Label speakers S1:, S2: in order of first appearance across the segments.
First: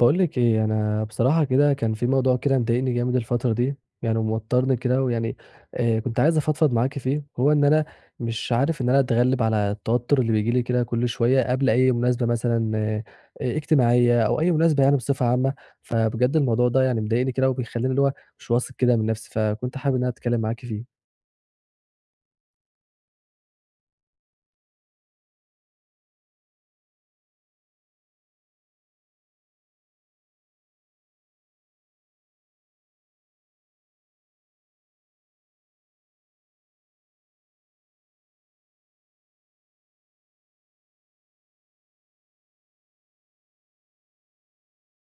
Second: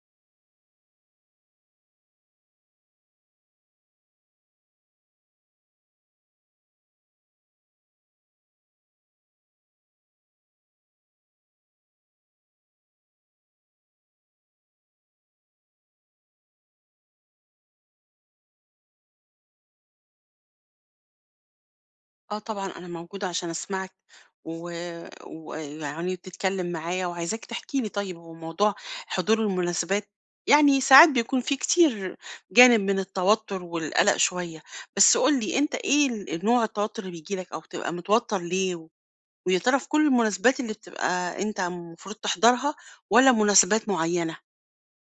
S1: باقول لِك إيه، أنا بصراحة كده كان في موضوع كده مضايقني جامد الفترة دي، يعني وموتّرني كده ويعني كنت عايز أفضفض معاكِ فيه، هو إن أنا مش عارف إن أنا أتغلِّب على التوتُّر اللي بييجي لي كده كل شوية قبل أي مناسبة مثلًا اجتماعية أو أي مناسبة يعني بصفة عامة، فبجد الموضوع ده يعني مضايقني كده وبيخلّيني اللي هو مش واثق كده من نَفْسي، فكنت حابب إن أنا أتكلِّم معاكِ فيه.
S2: آه، طبعًا أنا موجودة عشان أسمعِك، و وتتكلم معايا وعايزاك تحكي لي. طيب، هو موضوع حضور المناسبات يعني ساعات بيكون فيه كتير جانب من التوتر والقلق شوية، بس قُل لي أنت إيه نوع التوتر اللي بييجي لك، أو بتبقى متوتر ليه؟ ويا ترى في كل المناسبات اللي بتبقى أنت المفروض تحضرها، والّا مناسبات معينة؟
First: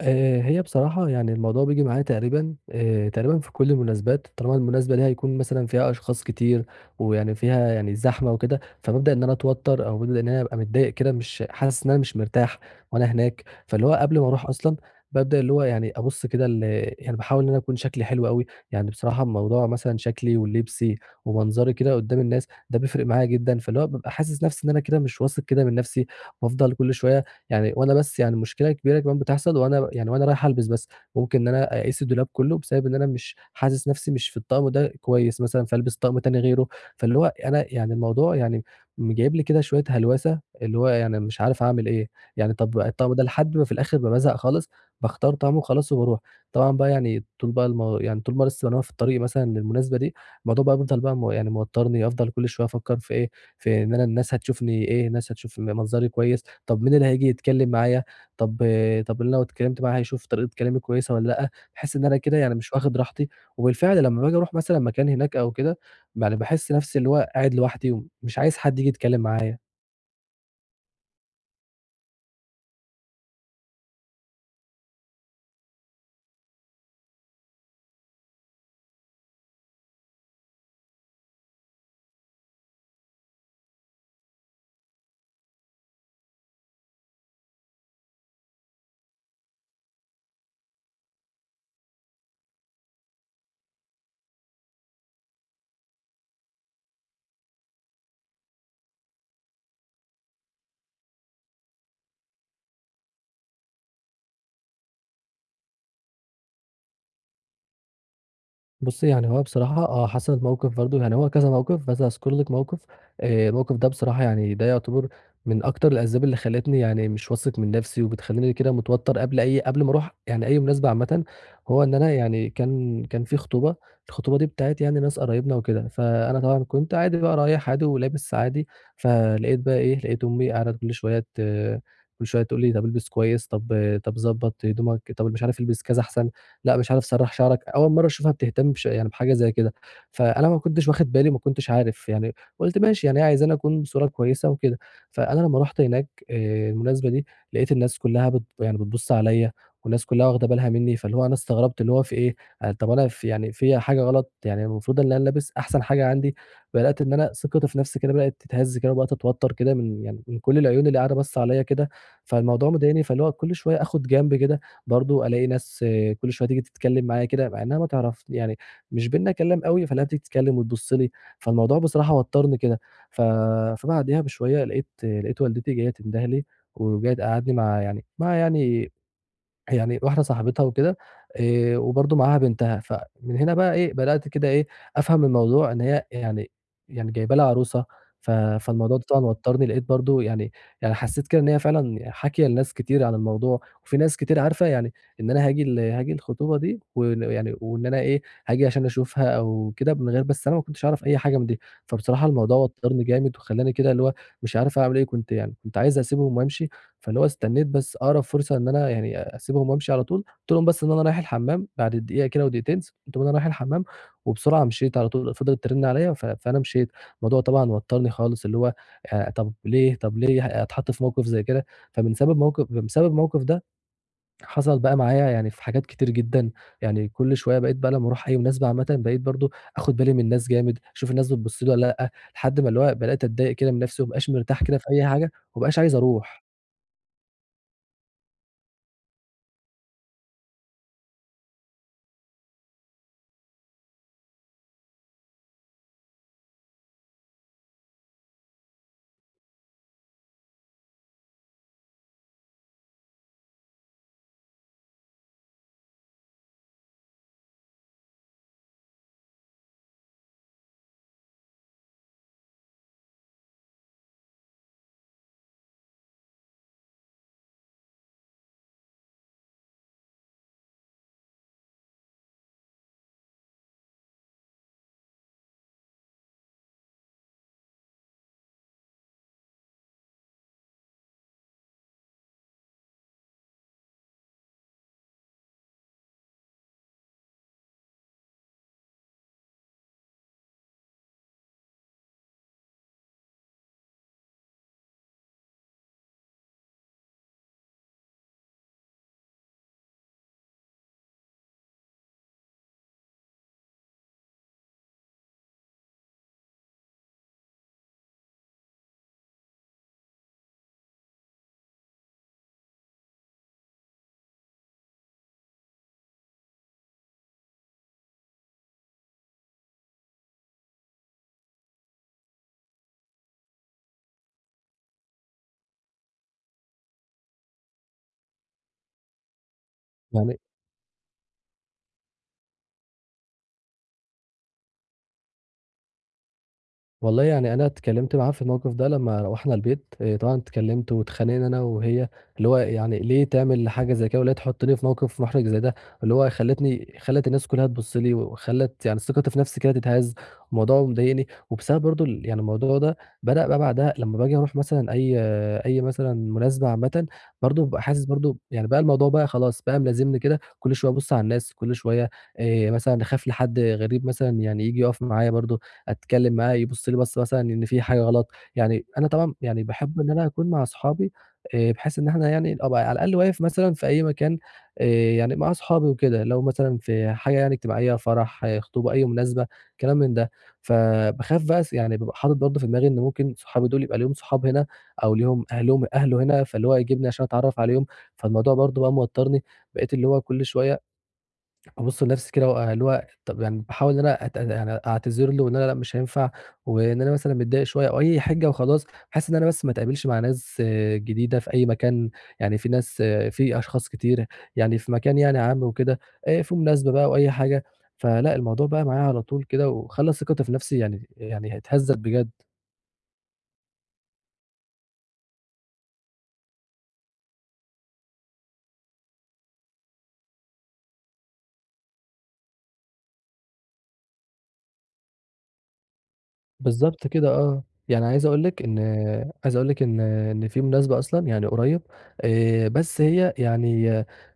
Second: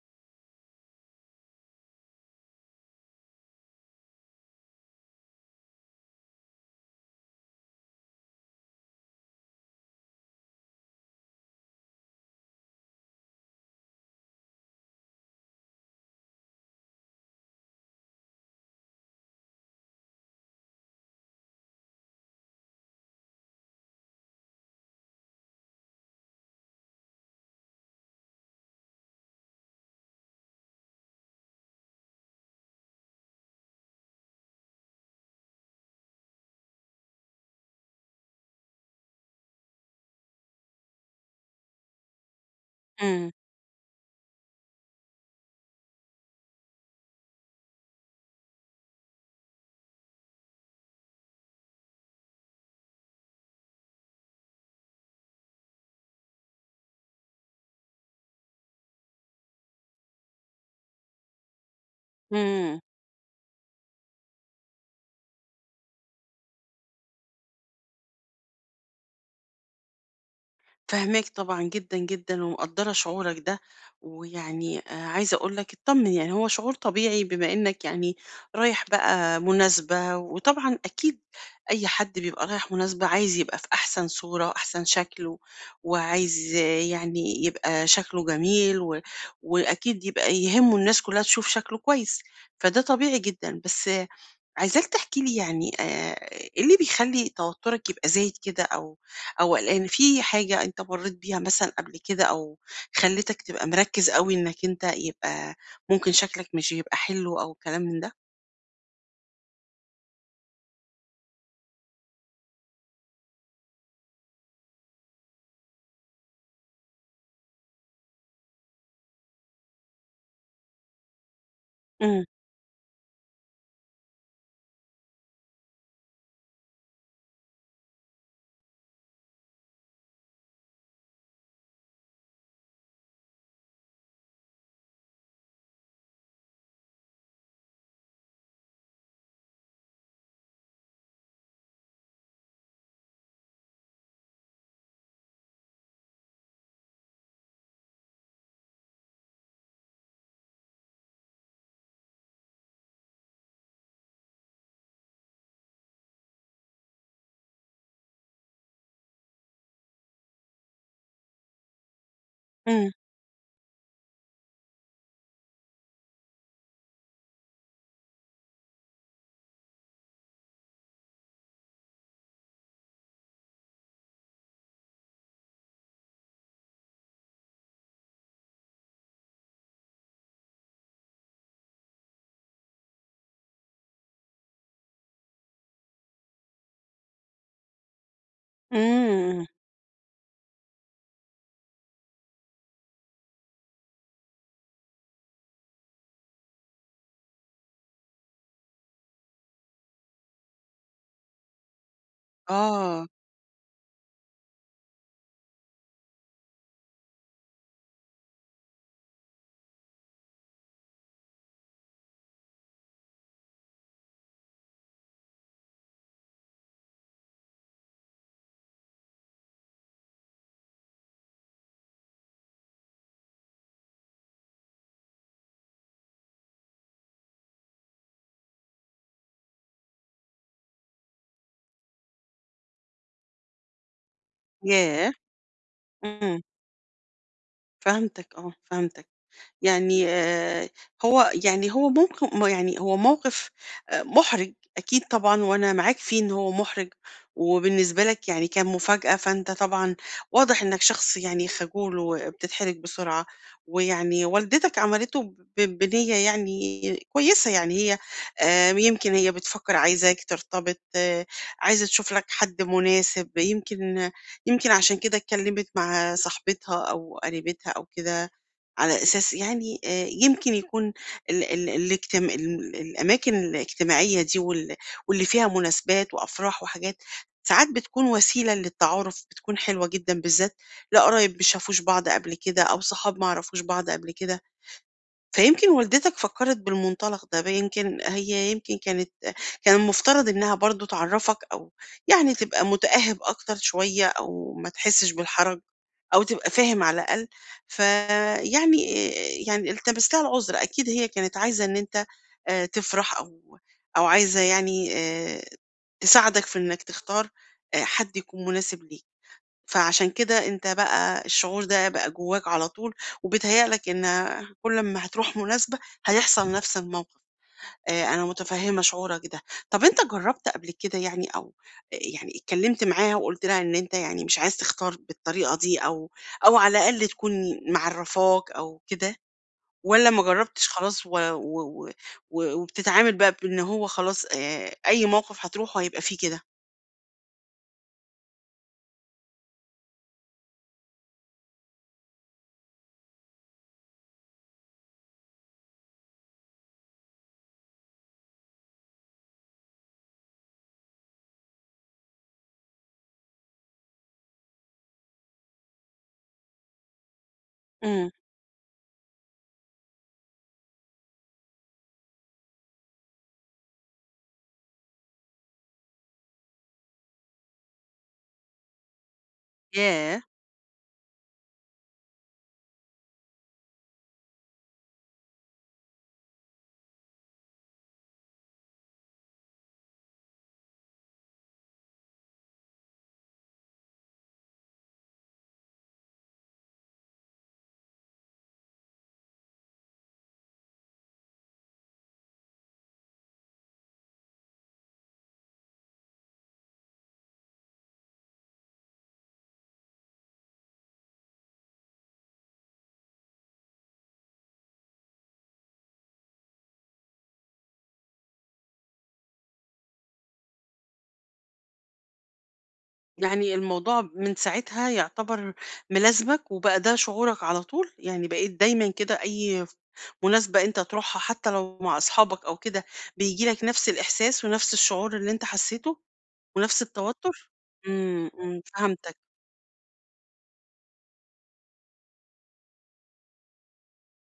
S1: هي بصراحة يعني الموضوع بييجي معايا تقريبًا تقريبًا في كل المناسبات، طالما المناسبة دي هيكون مثلًا فيها أشخاص كتير، ويعني فيها يعني زحمة وكده، فبابدأ إن أنا أتوتر، أو بابدأ إن أنا أبقى متضايق كده، مش حاسس إن أنا مش مرتاح وأنا هناك، فاللي هو قبل ما أروح أصلًا، بابدأ اللي هو يعني أبُص كده يعني باحاول إن أنا أكون شكلي حلو أوي، يعني بصراحة الموضوع مثلًا شكلي ولبسي ومنظري كده قدّام الناس، ده بيفرق معايا جدًا، فاللي هو بابقى حاسس نفسي إن أنا كده مش واثق كده من نفسي، وأفضل كل شوية يعني وأنا بس يعني مشكلة كبيرة كمان بتحصل وأنا يعني وأنا رايح ألبس بس، ممكن إن أنا أقيس الدولاب كلّه بسبب إن أنا مش حاسس نَفْسي مش في الطقم ده كويس مثلًا، فالبس طقم تاني غيره، فاللي هو أنا يعني الموضوع يعني جايب لي كده شوية هلوسة، اللي هو يعني مش عارف أعمل إيه، يعني طَب الطقم ده
S2: إمم،
S1: لحد ما في الآخر ما بازهق خالص، باختار طقم وخلاص وباروح. طبعًا بقى يعني طول بقى المو يعني طول ما لسه وأنا في الطريق مثلًا للمناسبة دي، الموضوع بقى بيفضل بقى يعني موتّرني، أفضل كل شوية أفكّر في إيه في إن أنا الناس هتشوفني إيه، الناس هتشوف منظري كويس، طب مين اللي هييجي يتكلّم معايا، طب طب أنا لو اتكلّمت معاه هيشوف طريقة كلامي كويسة والّا لأ، باحس إن أنا كده يعني مش
S2: إمم.
S1: واخد راحتي، وبالفعل لمّا باجي أروح مثلًا مكان هناك أو كده، يعني باحس نَفْسي اللي هو قاعد لوحدي ومش عايز حد ييجي يتكلّم معايا.
S2: فاهماك طبعًا، جدًا جدًا، ومقدّرة شعورك ده، ويعني عايزة أقول لك اتطمن، يعني هو شعور طبيعي بما إنك يعني رايح بقى مناسبة، وطبعًا أكيد أي حد بيبقى رايح مناسبة عايز يبقى في أحسن صورة، أحسن شكل، و وعايز، آه، يعني يبقى شكله جميل، و وأكيد يبقى يهمه الناس كلها تشوف شكله كويس، فده طبيعي جدًا. بس عايزاك تحكي لي، يعني إيه اللي بيخلّي توتُّرك يبقى زايد كده، أو قلقان؟ في حاجة أنت مرّيت بيها مثلًا قبل كده، أو خلّتك تبقى مركّز أوي إنك أنت يبقى ممكن شكلك مش يبقى حلو أو كلام من ده؟
S1: بُصّي، يعني هو بصراحة آه، حصلت موقف برضه، يعني هو كذا موقف بس هاذكر لِك موقف، الموقف ده بصراحة يعني ده يعتبر من أكتر الأسباب اللي خلّتني يعني مش واثق من نَفْسي وبتخلّيني كده متوتّر قبل ما أروح يعني أي مناسبة عامةً، هو إن أنا
S2: إمم،
S1: يعني كان في خطوبة، الخطوبة دي بتاعة يعني ناس قرايبنا وكده، فأنا طبعًا كنت عادي بقى رايح عادي ولابس عادي، فلقيت بقى إيه، لقيت أمي قاعدة كل شوية تقول لي: "طَب البس كويس، طَب ضبّط هدومك، طَب مش عارف البس كذا أحسن." لأ مش عارف سرّح شعرك، أول مرّة أشوفها بتهتم يعني بحاجة زي كده، فأنا ما كنتش واخد بالي وما كنتش عارف يعني، قُلت ماشي يعني هي عايزاني أكون بصورة كويسة وكده، فأنا لمّا رُحت هناك المناسبة دي، لقيت الناس كلّها يعني بتبُص عليَّ والناس كلّها واخدة بالها منّي، فاللي هو أنا استغربت اللي هو في إيه، آه، طَب أنا يعني فيّا حاجة غلط، يعني المفروض إن أنا لابس أحسن حاجة عندي، بدأت إن أنا ثقتي في نَفْسي كده بدأت تتهز كده وبدأت أتوتّر كده من يعني من كل العيون اللي قاعدة باصّة عليَّ كده، فالموضوع
S2: إمم،
S1: مضايقني، فاللي هو كل شوية آخُد جنب كده برضه ألاقي ناس وكل شوية تيجي تتكلم معايا كده، مع إنها ما تعرف يعني مش بيننا كلام أوي، فالاقيها بتيجي تتكلم وتبُص لي، فالموضوع بصراحة وتّرني كده، ف فبعديها بشوية لقيت والدتي جاية تنده لي، وجاية تقعّدني مع واحدة صاحبتها وكده وبرضه معاها بنتها، فمن هنا بقى إيه، بدأت كده إيه، أفهم الموضوع إن هي يعني جايبة لها عروسة، فالموضوع ده طبعًا
S2: إمم،
S1: وتّرني، لقيت برضه يعني حسّيت كده إن هي فعلًا حاكية لناس كتير عن الموضوع، وفي ناس كتير عارفة يعني إن أنا هاجي الخطوبة دي وإن وإن أنا إيه، هاجي عشان أشوفها أو كده من غير بس أنا ما كنتش أعرف أي حاجة من دي، فبصراحة الموضوع وتّرني
S2: آه،
S1: جامد وخلّاني كده اللي هو مش عارف أعمل إيه، كنت عايز أسيبهم وأمشي فاللي هو استنّيت بس أقرب فرصة إن أنا يعني أسيبهم وأمشي على طول، قُلت لهم بس إن أنا رايح الحمّام بعد دقيقة كده ودقيقتين قُلت لهم إن أنا رايح الحمّام، وبسرعة مشيت على طول، فضلت ترن عليَّ فأنا مشيت، الموضوع طبعًا وتّرني خالص اللي هو طب ليه، طب ليه أتحط في موقف زي كده؟ فمن سبب موقف بسبب الموقف ده حصل بقى معايا يعني في حاجات كتير جدًا، يعني كل شوية بقيت بقى لمّا أروح أي مناسبة عامةً بقيت برضه آخد بالي من الناس جامد، أشوف الناس بتبُص لي والّا لأ، لحد ما اللي هو بدأت أتضايق كده من نفسي وما أبقاش مرتاح كده في أي
S2: ياه!
S1: حاجة، وما بقاش عايز
S2: إمم،
S1: أروح،
S2: فهمتك. آه، فهمتك. يعني هو، يعني هو ممكن، ما يعني هو موقف مُحرِج، أكيد طبعًا، وأنا معاك فيه إن هو مُحرِج، وبالنسبة لك يعني كان مفاجأة، فأنت طبعًا واضح إنّك شخص يعني خجول وبتتحرج بسرعة، ويعني والدتك عملته بنيّة يعني كويسة. يعني هي يمكن هي بتفكّر عايزاك ترتبط، آه، عايزة تشوف لك حد مناسب، يمكن عشان كده اتكلّمت مع صاحبتها أو قريبتها أو كده، على أساس يعني يمكن يكون ال ال الاجتم ال الأماكن الاجتماعية دي واللي فيها مناسبات وأفراح وحاجات، ساعات بتكون وسيلة للتعارُف، بتكون حلوة جدًا، بالذات لقرايب ما شافوش بعض قبل كده، أو صحاب ما يعرفوش بعض قبل كده. فيمكن والدتك فكّرت بالمنطلق ده، يمكن هي، يمكن كانت، كان المفترض إنها برضه تعرّفك، أو يعني تبقى متأهِّب أكتر شوية، أو ما تحسّش بالحرج، أو تبقى فاهم على الأقل. فيعني يعني التمِس لها العُذر، أكيد هي كانت عايزة إن أنت تفرح، أو عايزة يعني تساعدك في إنّك تختار حد يكون مناسب ليك. فعشان كده أنت بقى الشعور ده بقى جواك على طول، وبيتهيأ لك إن كل أمّا هتروح مناسبة هيحصل نفس الموقف. أنا متفهمة شعورك ده. طب أنت جربت قبل كده، يعني أو يعني اتكلمت معاها وقلت لها إن أنت يعني مش عايز تختار بالطريقة دي، أو على الأقل تكون معرّفاك أو كده، والّا ما
S1: يعني
S2: جربتش خلاص و و و وبتتعامل بقى بإن هو خلاص أي موقف هتروحه هيبقى فيه كده؟
S1: والله يعني أنا اتكلّمت معاه في الموقف ده لمّا روّحنا البيت، طبعًا اتكلّمت واتخانقنا أنا وهي، اللي هو يعني ليه تعمل حاجة زي كده، وليه تحطّني في موقف محرج زي ده، اللي هو خلّتني خلّت الناس كلّها تبُص لي، وخلّت يعني ثقتي في نفسي كده تتهز، الموضوع مضايقني، وبسبب برضه يعني الموضوع ده بدأ بقى بعدها لمّا باجي أروح مثلًا أي أي مثلًا مناسبة عامةً، برضه بابقى حاسس
S2: إمم.
S1: برضه يعني بقى الموضوع بقى خلاص بقى ملازمني كده، كل شوية أبُص على الناس، كل شوية مثلًا أخاف لحد غريب مثلًا يعني ييجي يقف معايا برضه أتكلّم معاه يبُص لي بَصّة مثلًا إن في حاجة غلط، يعني أنا طبعًا يعني باحب إن
S2: ياه!
S1: أنا أكون مع أصحابي بحيث إن إحنا يعني أبقى على الأقل واقف مثلًا في أي مكان آآ، يعني مع أصحابي وكده، لو مثلًا في حاجة يعني اجتماعية، فرح، آه، خطوبة، أي مناسبة، كلام من ده. فباخاف بقى يعني بابقى حاطط برضه في دماغي إن ممكن صحابي دول يبقى ليهم صحاب هنا أو ليهم أهله هنا، فاللي هو يجيبني عشان أتعرّف عليهم، فالموضوع برضه بقى موتّرني، بقيت اللي هو كل شوية أبُصّ لنَفْسي كده اللي هو طَب يعني باحاول إن أنا يعني أعتذر له وإن أنا لأ مش هينفع، وإن أنا مثلًا متضايق شوية أو أي حِجّة وخلاص، بحيث إن أنا بس ما اتقابلش مع ناس جديدة في أي مكان، يعني في ناس آه، في أشخاص كتير، يعني في مكان يعني عام وكده، في مناسبة بقى أو أي حاجة، فلأ الموضوع بقى معايا على طول كده وخلّى ثقتي في نَفْسي يعني اتهزّت بجد.
S2: يعني الموضوع من ساعتها يعتبر ملازمك، وبقى ده شعورك على طول، يعني بقيت دايما كده أي مناسبة أنت تروحها حتى لو مع أصحابك أو كده بيجيلك نفس الإحساس، ونفس الشعور اللي أنت حسيته، ونفس
S1: بالضبط كده
S2: التوتر؟
S1: آه، يعني عايز
S2: إمم،
S1: أقول
S2: إمم،
S1: لِك إن
S2: فهمتك،
S1: عايز أقول لِك إن إن في مناسبة أصلًا يعني قريب بس هي يعني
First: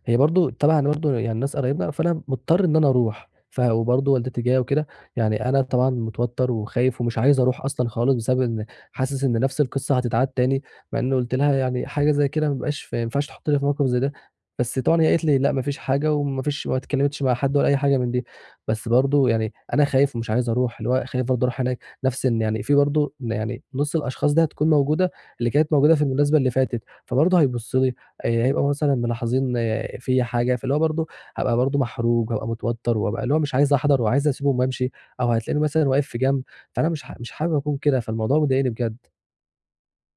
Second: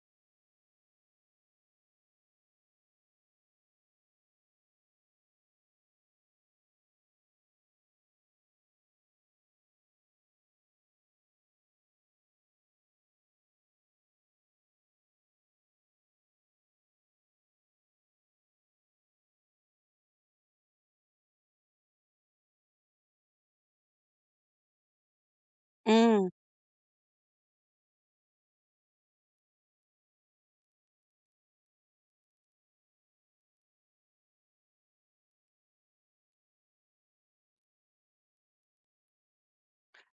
S1: هي برضه تبع برضه يعني ناس قرايبنا، فأنا مضطر إن أنا أروح، وبرضه والدتي جاية وكده، يعني أنا طبعًا متوتر وخايف ومش عايز أروح أصلًا خالص، بسبب إن حاسس إن نفس القصة هتتعاد تاني، مع إني قُلت لها يعني حاجة زي كده ما بيبقاش ما ينفعش تحطّني في موقف زي ده، بس طبعًا هي قالت لي: "لأ ما فيش حاجة وما فيش ما اتكلمتش مع حد ولا أي حاجة من دي." بس برضه يعني أنا خايف ومش عايز أروح، اللي هو خايف برضه أروح هناك. نفس إن يعني في برضه إن يعني نُص الأشخاص دي هتكون موجودة، اللي كانت موجودة في
S2: إمم.
S1: المناسبة اللي فاتت، فبرضه هيبُصّوا لي، يعني هيبقوا مثلًا ملاحظين فيّا حاجة، فاللي هو برضه هابقى برضه محروج وهابقى متوتر وهابقى اللي هو مش عايز أحضر وعايز أسيبهم وأمشي، أو هتلاقيني مثلًا واقف في جنب، فأنا مش حابب أكون كده، فالموضوع مضايقني بجد.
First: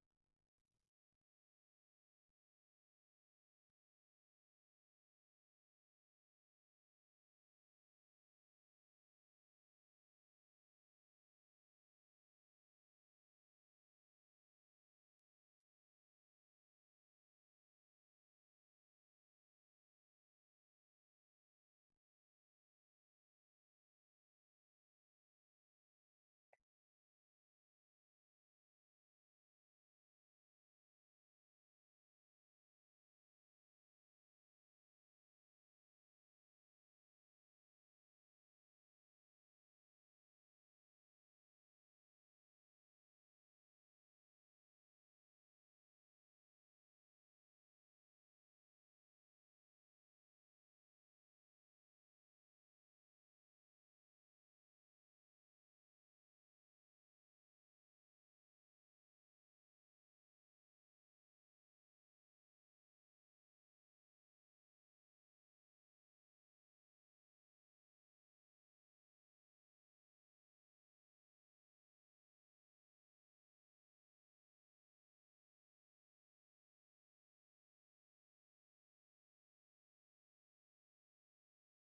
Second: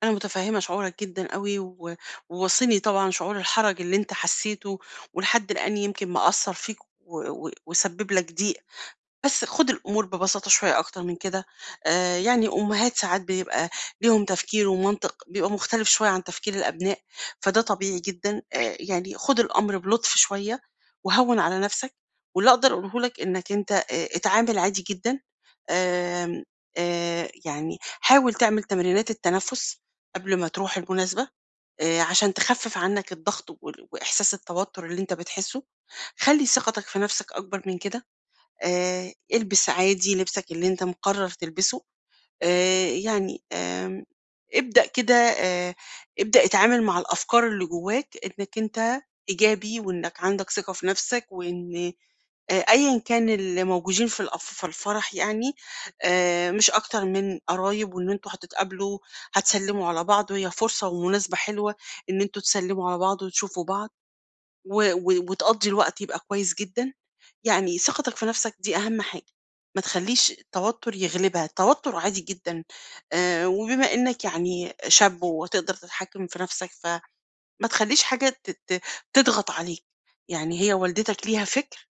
S2: أنا متفهمة شعورك جدًا أوي، و وواصلني طبعًا شعور الحرج اللي أنت حسيته، ولحد الآن يمكن مأثر فيك، و و وسبب لك ضيق. بس خُد الأمور ببساطة شوية أكتر من كده. يعني الأمهات ساعات بيبقى ليهم تفكير ومنطق بيبقى مختلف شوية عن تفكير الأبناء، فده طبيعي جدًا. يعني خُد الأمر بلطف شوية، وهوِّن على نَفْسك، واللي أقدر أقوله لك إنك أنت اتعامل عادي جدًا. آمم يعني حاول تعمل تمرينات التنفُّس قبل ما تروح المناسبة، عشان تخفِّف عنّك الضغط وإحساس التوتُّر اللي أنت بتحسّه، خلّي ثقتك في نَفْسك أكبر من كده. البس عادي لبسك اللي أنت مقرّر تلبسه. يعني، ابدأ كده آآ ابدأ اتعامل مع الأفكار اللي جواك إنّك أنت إيجابي، وإنّك عندك ثقة في نَفْسك، وإن أيًا كان اللي موجودين في الأف في الفرح، يعني مش أكتر من قرايب، وإن أنتم هتتقابلوا، هتسلِّموا على بعض، وهي فرصة ومناسبة حلوة إن أنتم تسلِّموا على بعض وتشوفوا بعض، و و وتقضّي الوقت يبقى كويس جدًا. يعني ثقتك في نفسك دي أهم حاجة، ما تخلّيش التوتر يغلبها، التوتر عادي جدًا. وبما إنك يعني شاب وتقدر تتحكم في نفسك، فما تخلّيش حاجة ت ت تضغط عليك. يعني هي والدتك ليها فِكر،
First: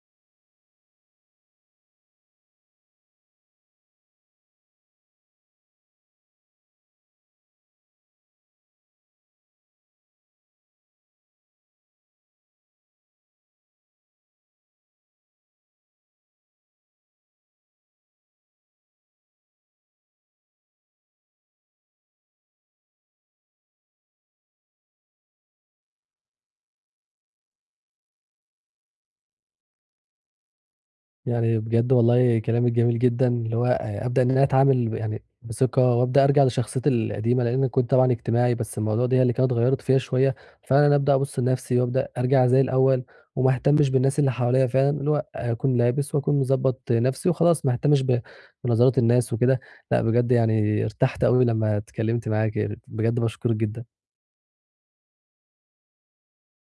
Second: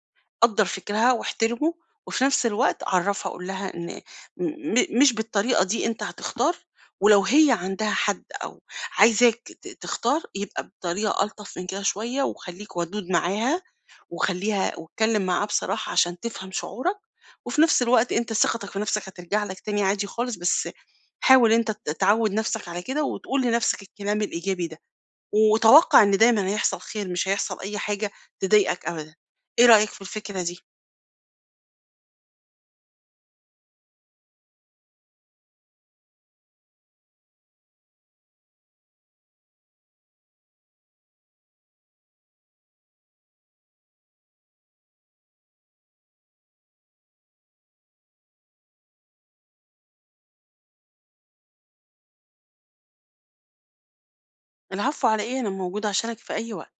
S2: قدّر فكرها واحترمه، وفي نفس الوقت عرّفها، قُل لها إن مش بالطريقة دي أنت هتختار، ولو هي عندها حد أو عايزاك تختار يبقى بطريقة ألطف من كده شوية، وخلّيك ودود معاها، وخلّيها واتكلّم معاها بصراحة عشان تفهم شعورك، وفي نفس الوقت أنت ثقتك في نفسك هترجع لك تاني عادي خالص. بس حاول أنت تعوّد نفسك على كده، وتقول لنفسك الكلام الإيجابي ده، وتوقّع إن دايمًا هيحصل خير، مش هيحصل أي حاجة تضايقك أبدًا. إيه رأيك في الفكرة دي؟
S1: يعني بجد والله كلامِك جميل جدًا، اللي هو أبدأ إن أنا أتعامل يعني بثقة وأبدأ أرجع لشخصيتي القديمة، لإن كنت طبعًا اجتماعي، بس المواضيع دي هي اللي كانت غيّرت فيّا شوية، فعلًا أبدأ أبُص لنفسي وأبدأ أرجع زي الأول وما أهتمش بالناس اللي حواليّا فعلًا، اللي هو أكون لابس وأكون مضبّط نفسي وخلاص ما أهتمش بنظرات الناس وكده، لأ بجد يعني ارتحت أوي لمّا اتكلمت معاكِ، بجد باشكرِك جدًا.
S2: العفو، على إيه؟ أنا موجودة عشانك في أي وقت.